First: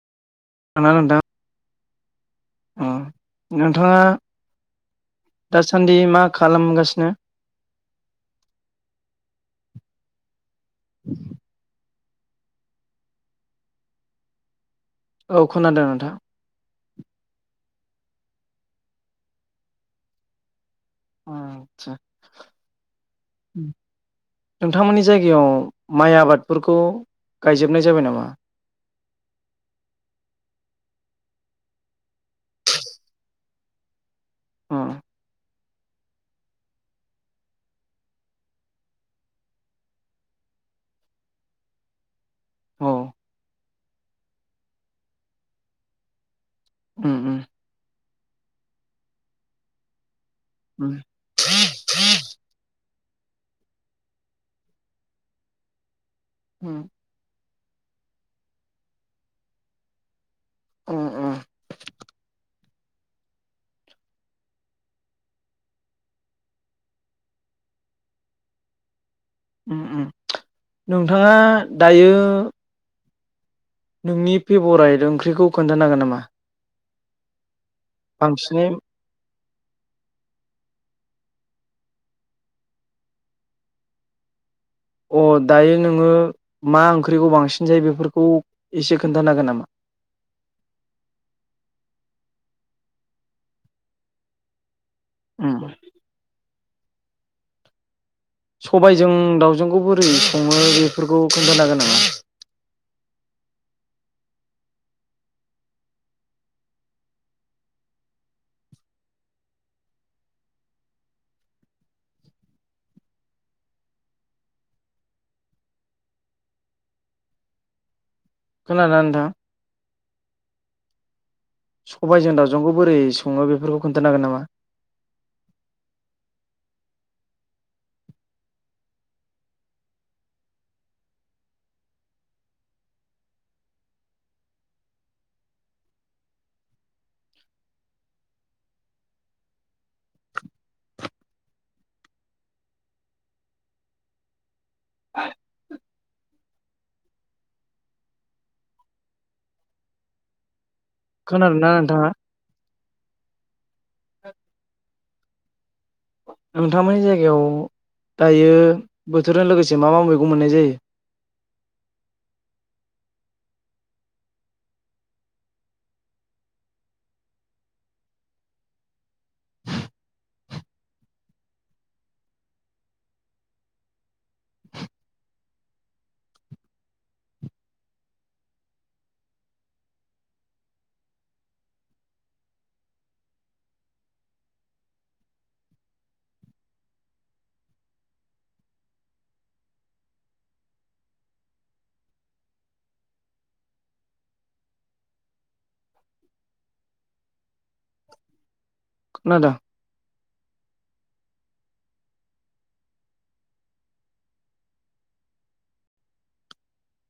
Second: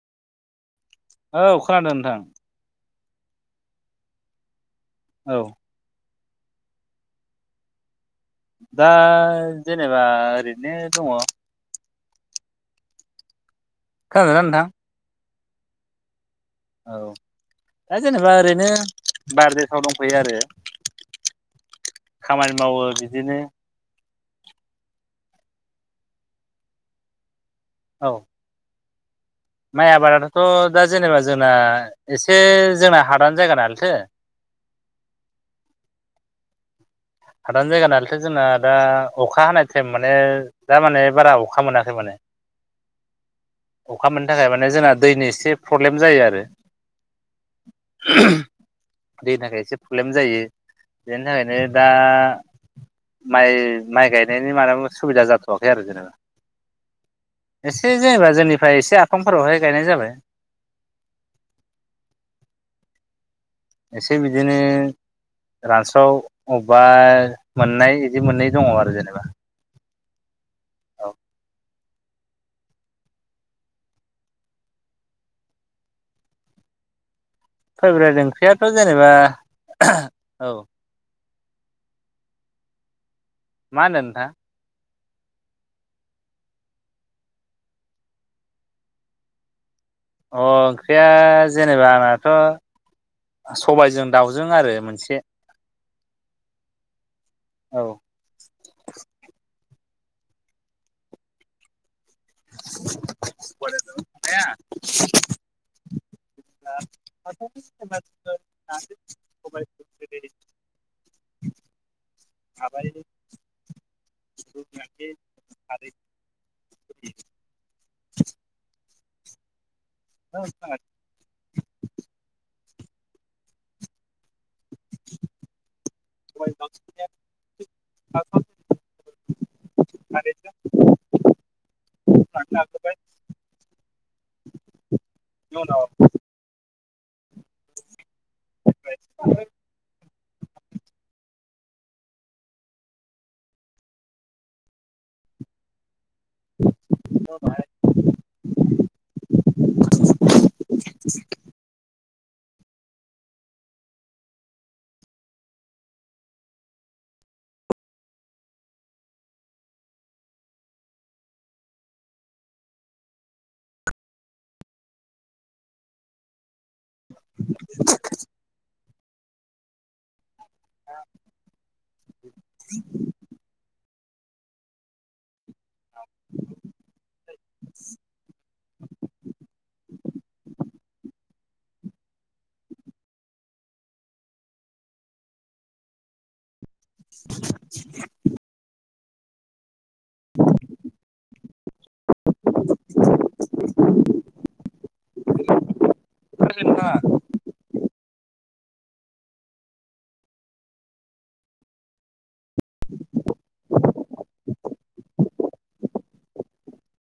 खोनादोंना नोंथां औ खोनादों नोंथां अ' नोंथाङा औ दासान्दि मा खालामगासिनो दा जेनेबा ओरैनो दङ' खोनादोना नोंथां? औ खोनादों नोंथा। औ दा जेनेबा ओरैनो बारदेसआव दंफैयो आरो आसा खामानि मावो बिदिनो नोंथांमोनि जायगायाव माइ आबादफोरखौ गायजोबनाय जाबाय औ नामा। माइ आबादाथ' दा जेनेबा जोंना एसे जोंना हादान जायगा नालायथो औ हादान जायगा नालायथ' जोंना दा अखा हानाय टाइम माने दा माने बारा अखा मोनाखै माने औ अखा मोननो थाखाय माने जोंना दैनि एसे प्रब्लेम जायो आरो उम उम दैनि एसे प्रब्लेम जायो उम बेनि थाखायनो दा दा माइ माइ गायनायनि मालाबा सुबिदा जाथ'वाखै आरो जेनेबा। होम एसे जेनेबा जोंनिफ्राय एसे आफांफोरावहाय गायनाय जाबाय। ओम ओम एसे बिदिनो। रानस्राव अबेबा मोननाय बिदि मोननै दङ आरो जेनेबा। ओम ओम औ नोंथाङा दायो नोंनि पेबराइड ओंख्रिखौ खोन्थानो हागोन नामा?? फेभ्रेट ओंख्रियाथ' बांसिनै जेनेबा औ मा होनदों नोंथां? अ दायो नोङो मा ओंख्रिखौ बांसिन जायो बेफोरखौ एसे खोन्थानो हांगोन नामा? अ ओंख्रिया जेनेबा आंनाथ' सबायजों दाउजों आरो मोनसे ओम औ ओंख्रैखौ बोरै सङो बेफोरखौ खोन्थानो हांगोन नामा? [unintelligible] [unintelligible] खोनादोंना नोंथां? औ नोंथां। सबायजों दावजोंखौ बोरै सङो बेफोरखौ खोन्थानो हागोन नामा? सबायजों दावजोंनिया माने [unintelligible] [inaudible] [unintelligible] खोनादों ना नोंथाङा? [inaudible] नोंथांमोननि जायगायाव दायो बोथोरजों लोगोसे मा मा मैगं मोननाय जायो? [inaudible] [unintelligible] [unintelligible] [unintelligible] [unintelligible] [inaudible] [inaudible] खोनादों नोंथाङा? खोनादों। [inaudible]